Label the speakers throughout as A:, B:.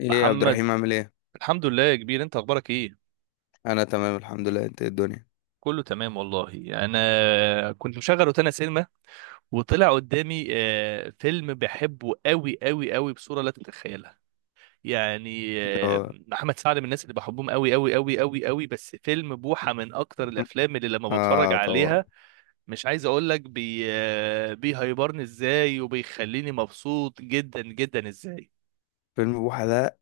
A: ايه يا عبد
B: محمد.
A: الرحيم، عامل ايه؟
B: الحمد لله يا كبير، انت اخبارك ايه؟
A: انا تمام الحمد لله. انت إيه الدنيا؟
B: كله تمام والله. انا كنت مشغل روتانا سينما، وطلع قدامي فيلم بحبه قوي قوي قوي بصوره لا تتخيلها. يعني
A: هو.
B: محمد سعد من الناس اللي بحبهم قوي قوي قوي قوي قوي، بس فيلم بوحه من اكتر الافلام اللي لما بتفرج
A: اه، طبعا.
B: عليها. مش عايز اقول لك بي آه، بيهيبرني ازاي وبيخليني مبسوط جدا جدا ازاي.
A: فيلم بوحة ده،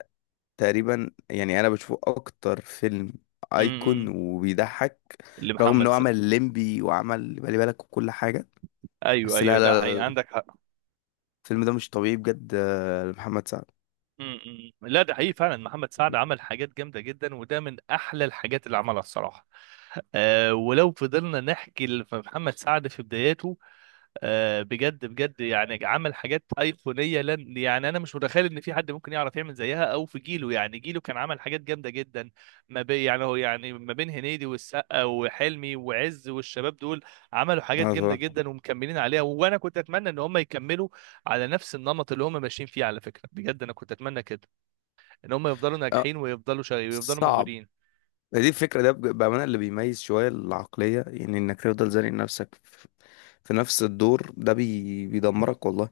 A: تقريبا يعني انا بشوفه اكتر فيلم ايكون
B: امم
A: وبيضحك. رغم
B: لمحمد
A: انه عمل
B: سعد.
A: ليمبي وعمل بالي بالك وكل حاجه.
B: ايوه
A: بس،
B: ايوه،
A: لا
B: ده
A: لا لا
B: حقيقي،
A: لا،
B: عندك حق.
A: الفيلم ده مش طبيعي بجد، لمحمد سعد.
B: امم. لا ده حقيقي فعلا، محمد سعد عمل حاجات جامده جدا، وده من احلى الحاجات اللي عملها الصراحه. ولو فضلنا نحكي في محمد سعد في بداياته بجد بجد يعني عمل حاجات ايقونيه، لن يعني انا مش متخيل ان في حد ممكن يعرف يعمل زيها او في جيله، يعني جيله كان عمل حاجات جامده جدا ما بين يعني هو يعني ما بين هنيدي والسقا وحلمي وعز والشباب دول. عملوا حاجات
A: اه،
B: جامده
A: طبعا.
B: جدا ومكملين عليها، وانا كنت اتمنى ان هم يكملوا على نفس النمط اللي هم ماشيين فيه. على فكره بجد انا كنت اتمنى كده، ان هم يفضلوا
A: اه،
B: ناجحين ويفضلوا شغالين ويفضلوا
A: صعب.
B: موجودين.
A: دي الفكره ده بامانه اللي بيميز شويه العقليه، يعني انك تفضل زانق نفسك في نفس الدور ده، بيدمرك والله.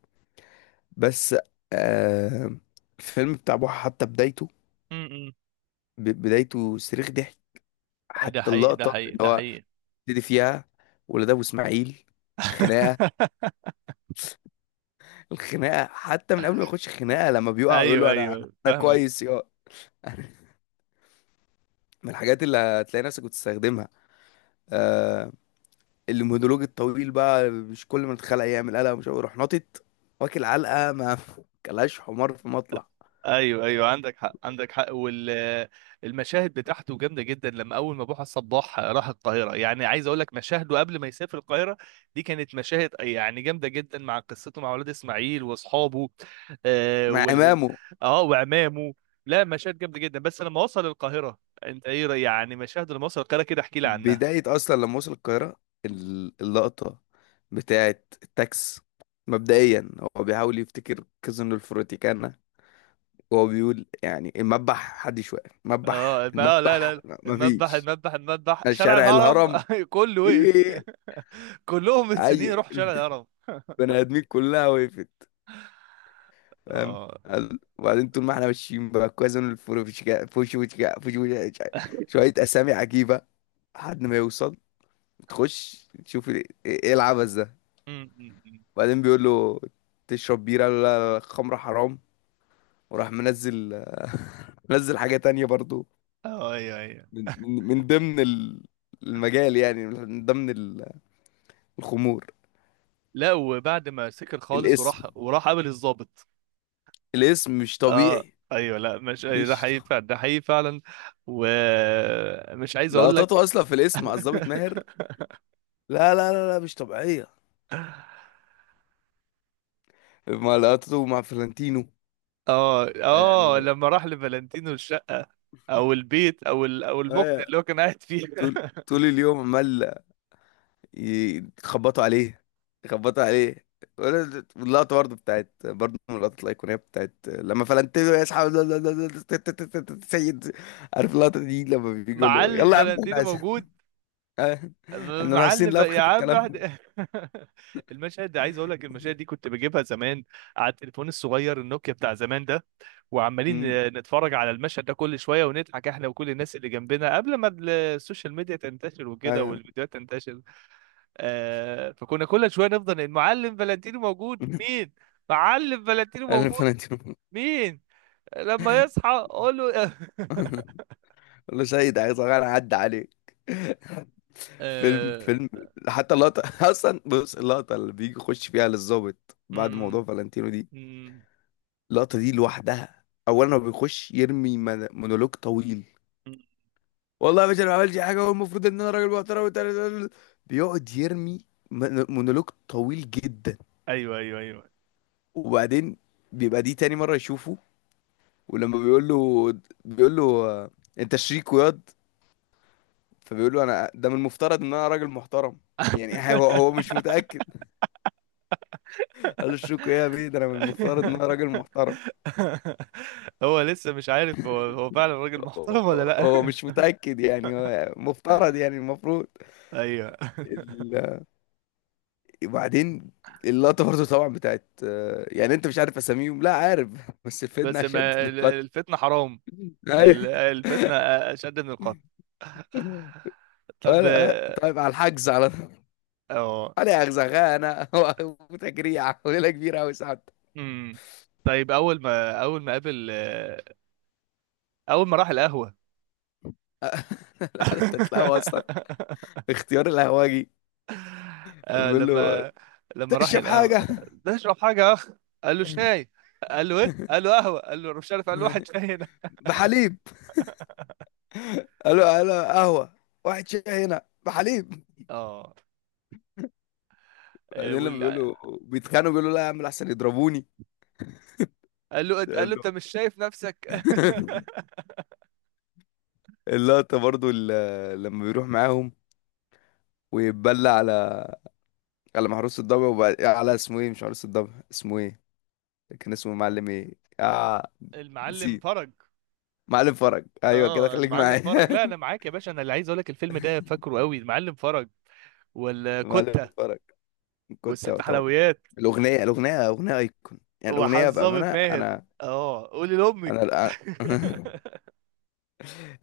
A: بس آه الفيلم بتاع بوحة، حتى بدايته،
B: م- م.
A: بدايته صريخ ضحك.
B: ده
A: حتى
B: حقيقي ده
A: اللقطة
B: حقيقي
A: اللي
B: ده
A: هو
B: حقيقي.
A: ابتدي فيها ولاد أبو إسماعيل، الخناقة. الخناقة حتى من قبل ما يخش الخناقة، لما بيقع ويقول
B: ايوه
A: له: أنا
B: ايوه
A: أنا
B: فاهمك.
A: كويس يا. من الحاجات اللي هتلاقي نفسك بتستخدمها. آه المونولوج الطويل بقى، مش كل ما تتخلق يعمل قلق مش عارف، يروح ناطط، واكل علقة ما، كلاش حمار في مطلع.
B: ايوه ايوه عندك حق عندك حق. والمشاهد بتاعته جامده جدا، لما اول ما بوحه الصباح راح القاهره، يعني عايز اقول لك مشاهده قبل ما يسافر القاهره دي كانت مشاهد يعني جامده جدا، مع قصته مع ولاد اسماعيل واصحابه آه
A: مع
B: وال
A: إمامه.
B: اه وعمامه. لا مشاهد جامده جدا، بس لما وصل القاهره انت ايه يعني مشاهد لما وصل القاهره، كده احكي لي عنها.
A: بداية أصلا لما وصل القاهرة، اللقطة بتاعة التاكس. مبدئيا هو بيحاول يفتكر كازينو الفروتيكانا، وهو بيقول يعني: المذبح حدش واقف، مذبح،
B: اه ما لا
A: المذبح
B: لا، المذبح
A: مفيش.
B: المذبح المذبح شارع
A: الشارع
B: الهرم
A: الهرم،
B: كله وقف.
A: ايه.
B: كلهم مستنيين
A: اي.
B: يروحوا شارع الهرم.
A: البني ادمين كلها وقفت. فاهم.
B: اه
A: وبعدين طول ما احنا ماشيين، بقى كازينو الفروتيكانا، فوشوتيكا، فوشوتيكا. شوية اسامي عجيبة لحد ما يوصل، تخش تشوف، إيه العبث ده؟
B: أمم.
A: وبعدين بيقول له: تشرب بيرة؟ قال له: لا لا لا، خمرة حرام. وراح منزل منزل حاجة تانية برضو،
B: اه ايوه ايوه.
A: من ضمن المجال، يعني من ضمن الخمور.
B: لا وبعد ما سكر خالص
A: الاسم،
B: وراح وراح قابل الضابط.
A: الاسم مش
B: اه
A: طبيعي.
B: ايوه، لا مش أيوة، ده
A: مش ط-
B: حقيقي فعلا، ده حقيقي فعلا. ومش عايز اقول
A: لقطاته
B: لك.
A: اصلا في الاسم مع الظابط ماهر، لا لا لا لا، مش طبيعية. مع لقطاته مع فلانتينو.
B: اه
A: آه
B: لما راح لفالنتينو الشقه او البيت او المكن
A: آه،
B: اللي هو كان قاعد فيه.
A: طول طول اليوم عمال يخبطوا عليه، يخبطوا عليه. واللقطة برضه بتاعت، برضه من اللقطات الأيقونية بتاعت لما فلنتينو يسحب سيد. عارف اللقطة دي، لما بيجي يقول له:
B: معلم
A: يلا يا عم، احنا
B: فالنتينو
A: عايزين،
B: موجود.
A: آه، ان انا هصين
B: معلم بقى يا
A: لفخة في
B: عم
A: الكلام.
B: احنا. المشهد ده عايز اقول لك المشاهد دي كنت بجيبها زمان على التليفون الصغير النوكيا بتاع زمان ده، وعمالين
A: أمم،
B: نتفرج على المشهد ده كل شويه ونضحك احنا وكل الناس اللي جنبنا، قبل ما السوشيال ميديا تنتشر وكده
A: ايوه.
B: والفيديوهات تنتشر. فكنا كل شويه نفضل المعلم فلانتينو موجود مين؟ معلم فلانتينو
A: انا
B: موجود
A: فلنتينو.
B: مين؟ لما يصحى قول له.
A: قال له: سيد، عايز اغير، عدى عليك. فيلم،
B: آه...
A: فيلم. حتى اللقطة اصلا، بص اللقطة اللي بيجي يخش فيها للظابط
B: م-
A: بعد
B: م-
A: موضوع فالنتينو دي،
B: م-
A: اللقطة دي لوحدها. اولا هو بيخش يرمي مونولوج طويل:
B: م-
A: والله يا باشا، انا ما عملتش حاجة، والمفروض ان انا راجل محترم بيقعد يرمي مونولوج طويل جدا.
B: ايوه ايوه
A: وبعدين بيبقى دي تاني مرة يشوفه، ولما بيقول له آه، انت شريك وياض، فبيقول له: انا ده من المفترض ان انا راجل محترم. يعني هو مش متأكد. قال له: شريك ايه يا بيه، ده انا من المفترض ان
B: ايوه.
A: انا راجل محترم.
B: هو لسه مش عارف هو هو فعلا راجل
A: هو
B: محترم ولا
A: هو
B: لا.
A: هو مش متأكد يعني، هو مفترض، يعني المفروض.
B: ايوه.
A: وبعدين اللقطة برضه طبعا بتاعت يعني انت مش عارف اساميهم، لا عارف، بس فدنا
B: بس
A: اشد من
B: ما
A: القتل.
B: الفتنة حرام.
A: ايوه.
B: الفتنة اشد من القتل. طب.
A: ولا طيب على الحجز على طول.
B: اه
A: علي اغزغانة وتجريع وليلة كبيرة قوي ساعات.
B: امم طيب اول ما اول ما قابل اول ما راح القهوة.
A: لا ده تتلاقوا اصلا. اختيار القهوجي،
B: آه،
A: بيقول له:
B: لما لما راح
A: تشرب
B: القهوة.
A: حاجة؟
B: ده اشرب حاجة يا اخ، قال له شاي، قال له ايه، قال له قهوة، قال له مش عارف، قال له واحد شاي هنا.
A: بحليب. قال له: قهوة. واحد شاي هنا بحليب.
B: اه
A: بعدين لما بيقول له بيتخانقوا، بيقول له: لا يا عم، احسن يضربوني.
B: قال له قال
A: قال
B: له
A: له.
B: انت مش شايف نفسك.
A: اللقطة برضو لما بيروح معاهم ويتبلى على محروس الضبع، وبعد على اسمه ايه، مش محروس الضبع، اسمه ايه؟ كان اسمه معلم ايه؟ آه
B: المعلم
A: نسيت.
B: فرج.
A: معلم فرج، ايوه كده،
B: اه
A: خليك
B: المعلم
A: معايا.
B: فرج، لا انا معاك يا باشا، انا اللي عايز اقول لك الفيلم ده فاكره قوي المعلم فرج
A: معلم
B: والكتة
A: فرج. كنت
B: والست
A: طبعا
B: حلويات
A: الاغنية، اغنية ايكون، يعني الاغنية
B: وحظامة
A: بأمانة،
B: ماهر.
A: انا
B: اه قولي
A: انا
B: لامك.
A: الآن-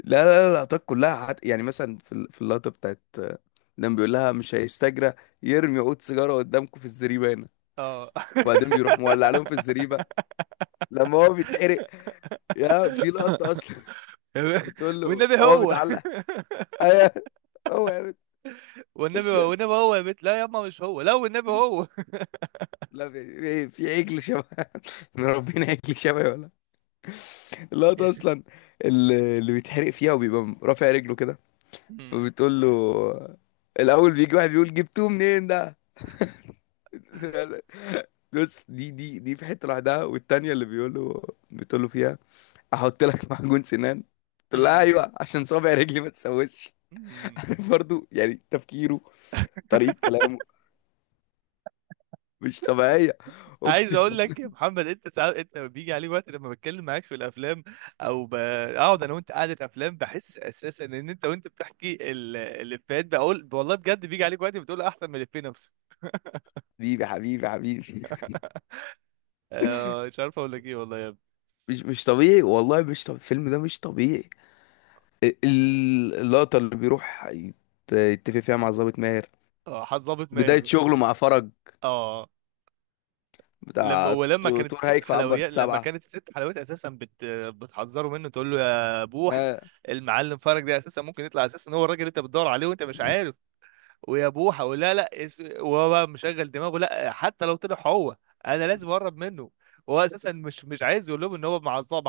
A: لا لا لا، اللقطات كلها يعني مثلا في في اللقطة بتاعت، لما بيقول لها: مش هيستجرى يرمي عود سيجارة قدامكم في الزريبة هنا.
B: اه.
A: وبعدين بيروح مولع لهم في الزريبة، لما هو بيتحرق. يا في لقطة أصلا بتقول له:
B: والنبي
A: هو
B: هو
A: متعلق؟ أيوه هو يا
B: والنبي هو والنبي هو يا بنت، لا يا اما مش هو، لا والنبي هو.
A: لا في, عجل شبه، مربينا عجل شبه، ولا؟ اللقطة أصلا اللي بيتحرق فيها وبيبقى رافع رجله كده،
B: أمم،
A: فبتقول له. الأول بيجي واحد بيقول: جبتوه منين ده؟ بص، دي، دي في حتة لوحدها، والتانية اللي بيقول له، بتقول له فيها: أحط لك معجون سنان؟ تقول لها:
B: أمم،
A: أيوه، عشان صابع رجلي ما تسوسش.
B: أمم.
A: عارف برضو يعني تفكيره، طريقة كلامه مش طبيعية،
B: عايز
A: اقسم
B: اقول
A: بالله.
B: لك يا محمد، انت ساعات انت بيجي عليه وقت لما بتكلم معاك في الافلام او بقعد انا وانت قعده افلام، بحس اساسا ان انت وانت بتحكي الافيهات بقول والله بجد بيجي عليك وقت بتقول احسن من الافيه نفسه.
A: حبيبي، حبيبي، حبيبي.
B: مش عارف اقول لك ايه والله يا ابني.
A: مش طبيعي، والله مش طبيعي، الفيلم ده مش طبيعي. اللقطة اللي بيروح يتفق فيها مع ضابط ماهر،
B: اه حظ ظابط
A: بداية
B: ماهر.
A: شغله مع فرج
B: اه لما
A: بتاع
B: ولما كانت
A: تور
B: الست
A: هيك في عنبر
B: حلويات لما
A: سبعة
B: كانت الست حلويات اساسا بتحذره منه، تقول له يا بوح،
A: آه.
B: المعلم فرج ده اساسا ممكن يطلع اساسا هو الراجل اللي انت بتدور عليه وانت مش عارف، ويا بوحه ولا لا وهو بقى مشغل دماغه، لا حتى لو طلع هو انا لازم اقرب منه، هو اساسا. مش عايز يقول لهم ان هو معصب،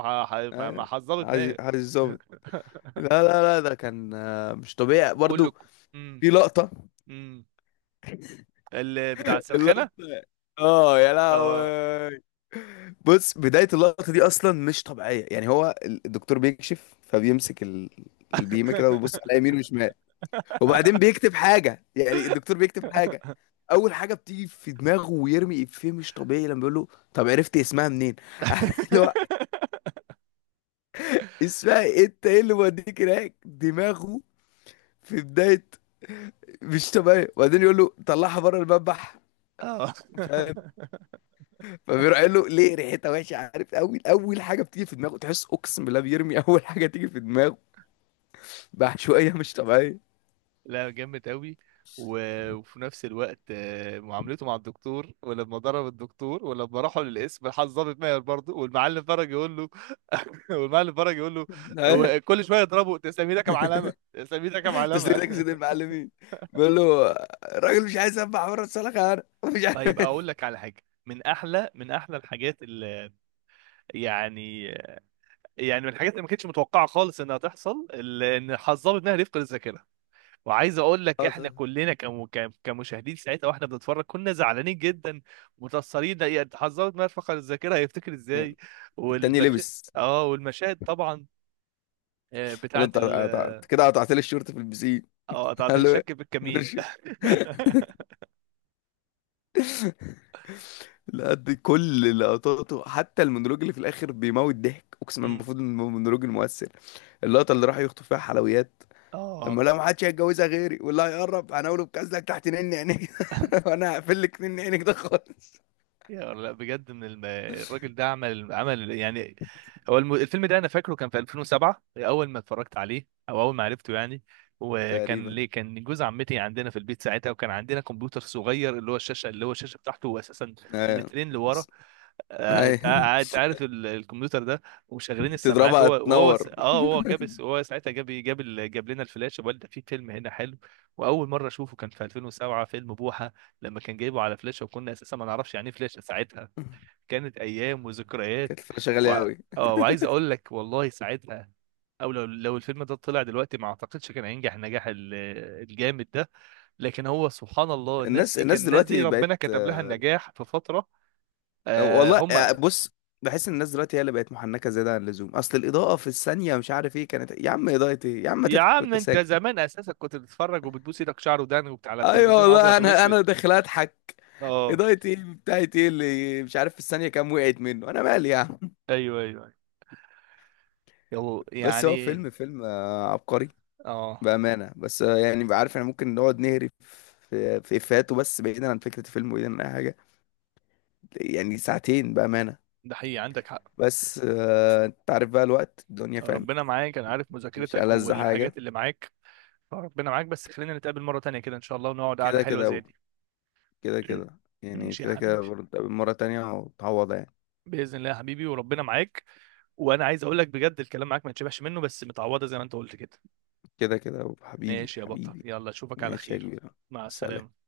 A: آه.
B: معصب
A: عايز
B: دماغ.
A: عايز الظابط. لا لا لا، ده كان مش طبيعي
B: كله.
A: برضو.
B: امم
A: في لقطة،
B: امم اللي بتاع السرخانه.
A: اللقطة، اه يا
B: اه.
A: لهوي. بص، بداية اللقطة دي أصلا مش طبيعية، يعني هو الدكتور بيكشف، فبيمسك البيمة كده، ويبص على يمين وشمال، وبعدين بيكتب حاجة، يعني الدكتور بيكتب حاجة. أول حاجة بتيجي في دماغه ويرمي إفيه مش طبيعي لما بيقول له: طب عرفت اسمها منين؟ عارف اللي هو، اسمها إيه؟ أنت إيه اللي موديك هناك؟ دماغه في بداية مش طبيعي، وبعدين يقول له: طلعها بره المذبح.
B: اه.
A: فاهم، فبيروح قال له: ليه؟ ريحتها وحشه. عارف، اول اول حاجه بتيجي في دماغه، تحس اقسم بالله بيرمي اول حاجه تيجي في دماغه بعشوائية مش طبيعية.
B: لا جامد قوي. وفي نفس الوقت، معاملته مع الدكتور ولما ضرب الدكتور ولما راحوا للقسم، راح الضابط ماهر برضه، والمعلم فرج يقول له. والمعلم فرج يقول له هو كل شويه يضربه تسلم ايدك يا معلمه تسلم ايدك يا
A: تسليم
B: معلمه.
A: لك سيد المعلمين، بيقول له: الراجل مش عايز يسبح بره الصالة، خيانة، مش
B: طيب
A: عارف.
B: اقول لك على حاجه من احلى من احلى الحاجات اللي يعني، يعني من الحاجات اللي ما كانتش متوقعه خالص انها تحصل، ان الضابط ماهر يفقد الذاكره. وعايز اقول لك
A: اه،
B: احنا
A: طب.
B: كلنا كمشاهدين ساعتها، واحنا بنتفرج كنا زعلانين جدا متأثرين، يعني حذرت ما فقد الذاكرة هيفتكر ازاي.
A: التاني
B: والمشاهد.
A: لبس.
B: طبعا،
A: قال له:
B: بتاعت
A: انت
B: ال
A: أنت كده قطعت لي الشورت في البسين.
B: اه تعطيل
A: قال له: إيه؟
B: الشك في الكمين.
A: لا دي كل لقطاته، حتى المونولوج اللي في الاخر بيموت ضحك، اقسم بالله
B: مم.
A: المفروض ان هو مونولوج المؤثر. اللقطه اللي راح يخطف فيها حلويات،
B: اه
A: لما لا ما حدش هيتجوزها غيري، واللي هيقرب هنقوله بكذلك تحت نن عينيك، وانا هقفل لك نن عينك ده خالص.
B: يا لا بجد ان الراجل ده عمل عمل، يعني هو الفيلم ده انا فاكره كان في 2007 اول ما اتفرجت عليه او اول ما عرفته، يعني وكان
A: تقريبا،
B: ليه كان جوز عمتي عندنا في البيت ساعتها، وكان عندنا كمبيوتر صغير اللي هو الشاشه اللي هو الشاشه بتاعته اساسا
A: ايوه،
B: مترين لورا، قاعد
A: ايوه.
B: عارف الكمبيوتر ده. وشغالين السماعات هو
A: تضربها
B: وهو س-
A: تنور.
B: اه هو هو ساعتها جاب لنا الفلاش، وقال ده في فيلم هنا حلو. واول مره اشوفه كان في 2007 فيلم بوحه، لما كان جايبه على فلاشه، وكنا اساسا ما نعرفش يعني ايه فلاشه ساعتها. كانت ايام وذكريات.
A: كانت الفلاشة
B: و...
A: غالية أوي.
B: اه وعايز اقول لك والله ساعتها، او لو الفيلم ده طلع دلوقتي ما اعتقدش كان هينجح النجاح الجامد ده. لكن هو سبحان الله الناس
A: الناس
B: دي كان
A: الناس
B: الناس دي
A: دلوقتي
B: ربنا
A: بقت
B: كتب لها النجاح في فترة. آه
A: والله
B: هم
A: بص، بحس ان الناس دلوقتي هي اللي بقت محنكة زيادة عن اللزوم. أصل الإضاءة في الثانية مش عارف إيه كانت. يا عم، إضاءة إيه؟ يا عم، ما
B: يا
A: تضحك
B: عم
A: وأنت
B: انت
A: ساكت؟
B: زمان اساسا كنت بتتفرج وبتبوس ايدك شعر ودان وبتاع على
A: أيوه
B: التلفزيون
A: والله،
B: ابيض
A: أنا
B: واسود.
A: أنا داخل أضحك.
B: اه
A: إضاءة إيه بتاعت إيه اللي مش عارف في الثانية كام؟ وقعت منه، أنا مالي يا عم؟
B: ايوه ايوه أيوة. يلا
A: بس هو
B: يعني.
A: فيلم، فيلم، عبقري
B: اه
A: بأمانة. بس يعني بقى عارف، احنا ممكن نقعد نهري في إفيهاته، بس بعيدا عن فكرة الفيلم وبعيدا عن أي حاجة، يعني ساعتين بأمانة.
B: ده حقيقي، عندك حق.
A: بس أنت عارف بقى الوقت، الدنيا فاهم.
B: ربنا معاك، انا عارف
A: مش
B: مذاكرتك
A: ألذ
B: والحاجات
A: حاجة.
B: اللي معاك. ربنا معاك، بس خلينا نتقابل مرة تانية كده ان شاء الله، ونقعد قعدة
A: كده
B: حلوة زي
A: كده،
B: دي.
A: كده كده يعني،
B: ماشي يا
A: كده كده
B: حبيبي،
A: برضه مرة تانية وتعوض يعني.
B: بإذن الله يا حبيبي، وربنا معاك. وانا عايز اقول لك بجد الكلام معاك ما يتشبعش منه، بس متعوضة زي ما انت قلت كده.
A: كده كده، حبيبي،
B: ماشي يا بطل،
A: حبيبي.
B: يلا اشوفك على
A: ماشي يا
B: خير.
A: كبير.
B: مع السلامة.
A: سلام.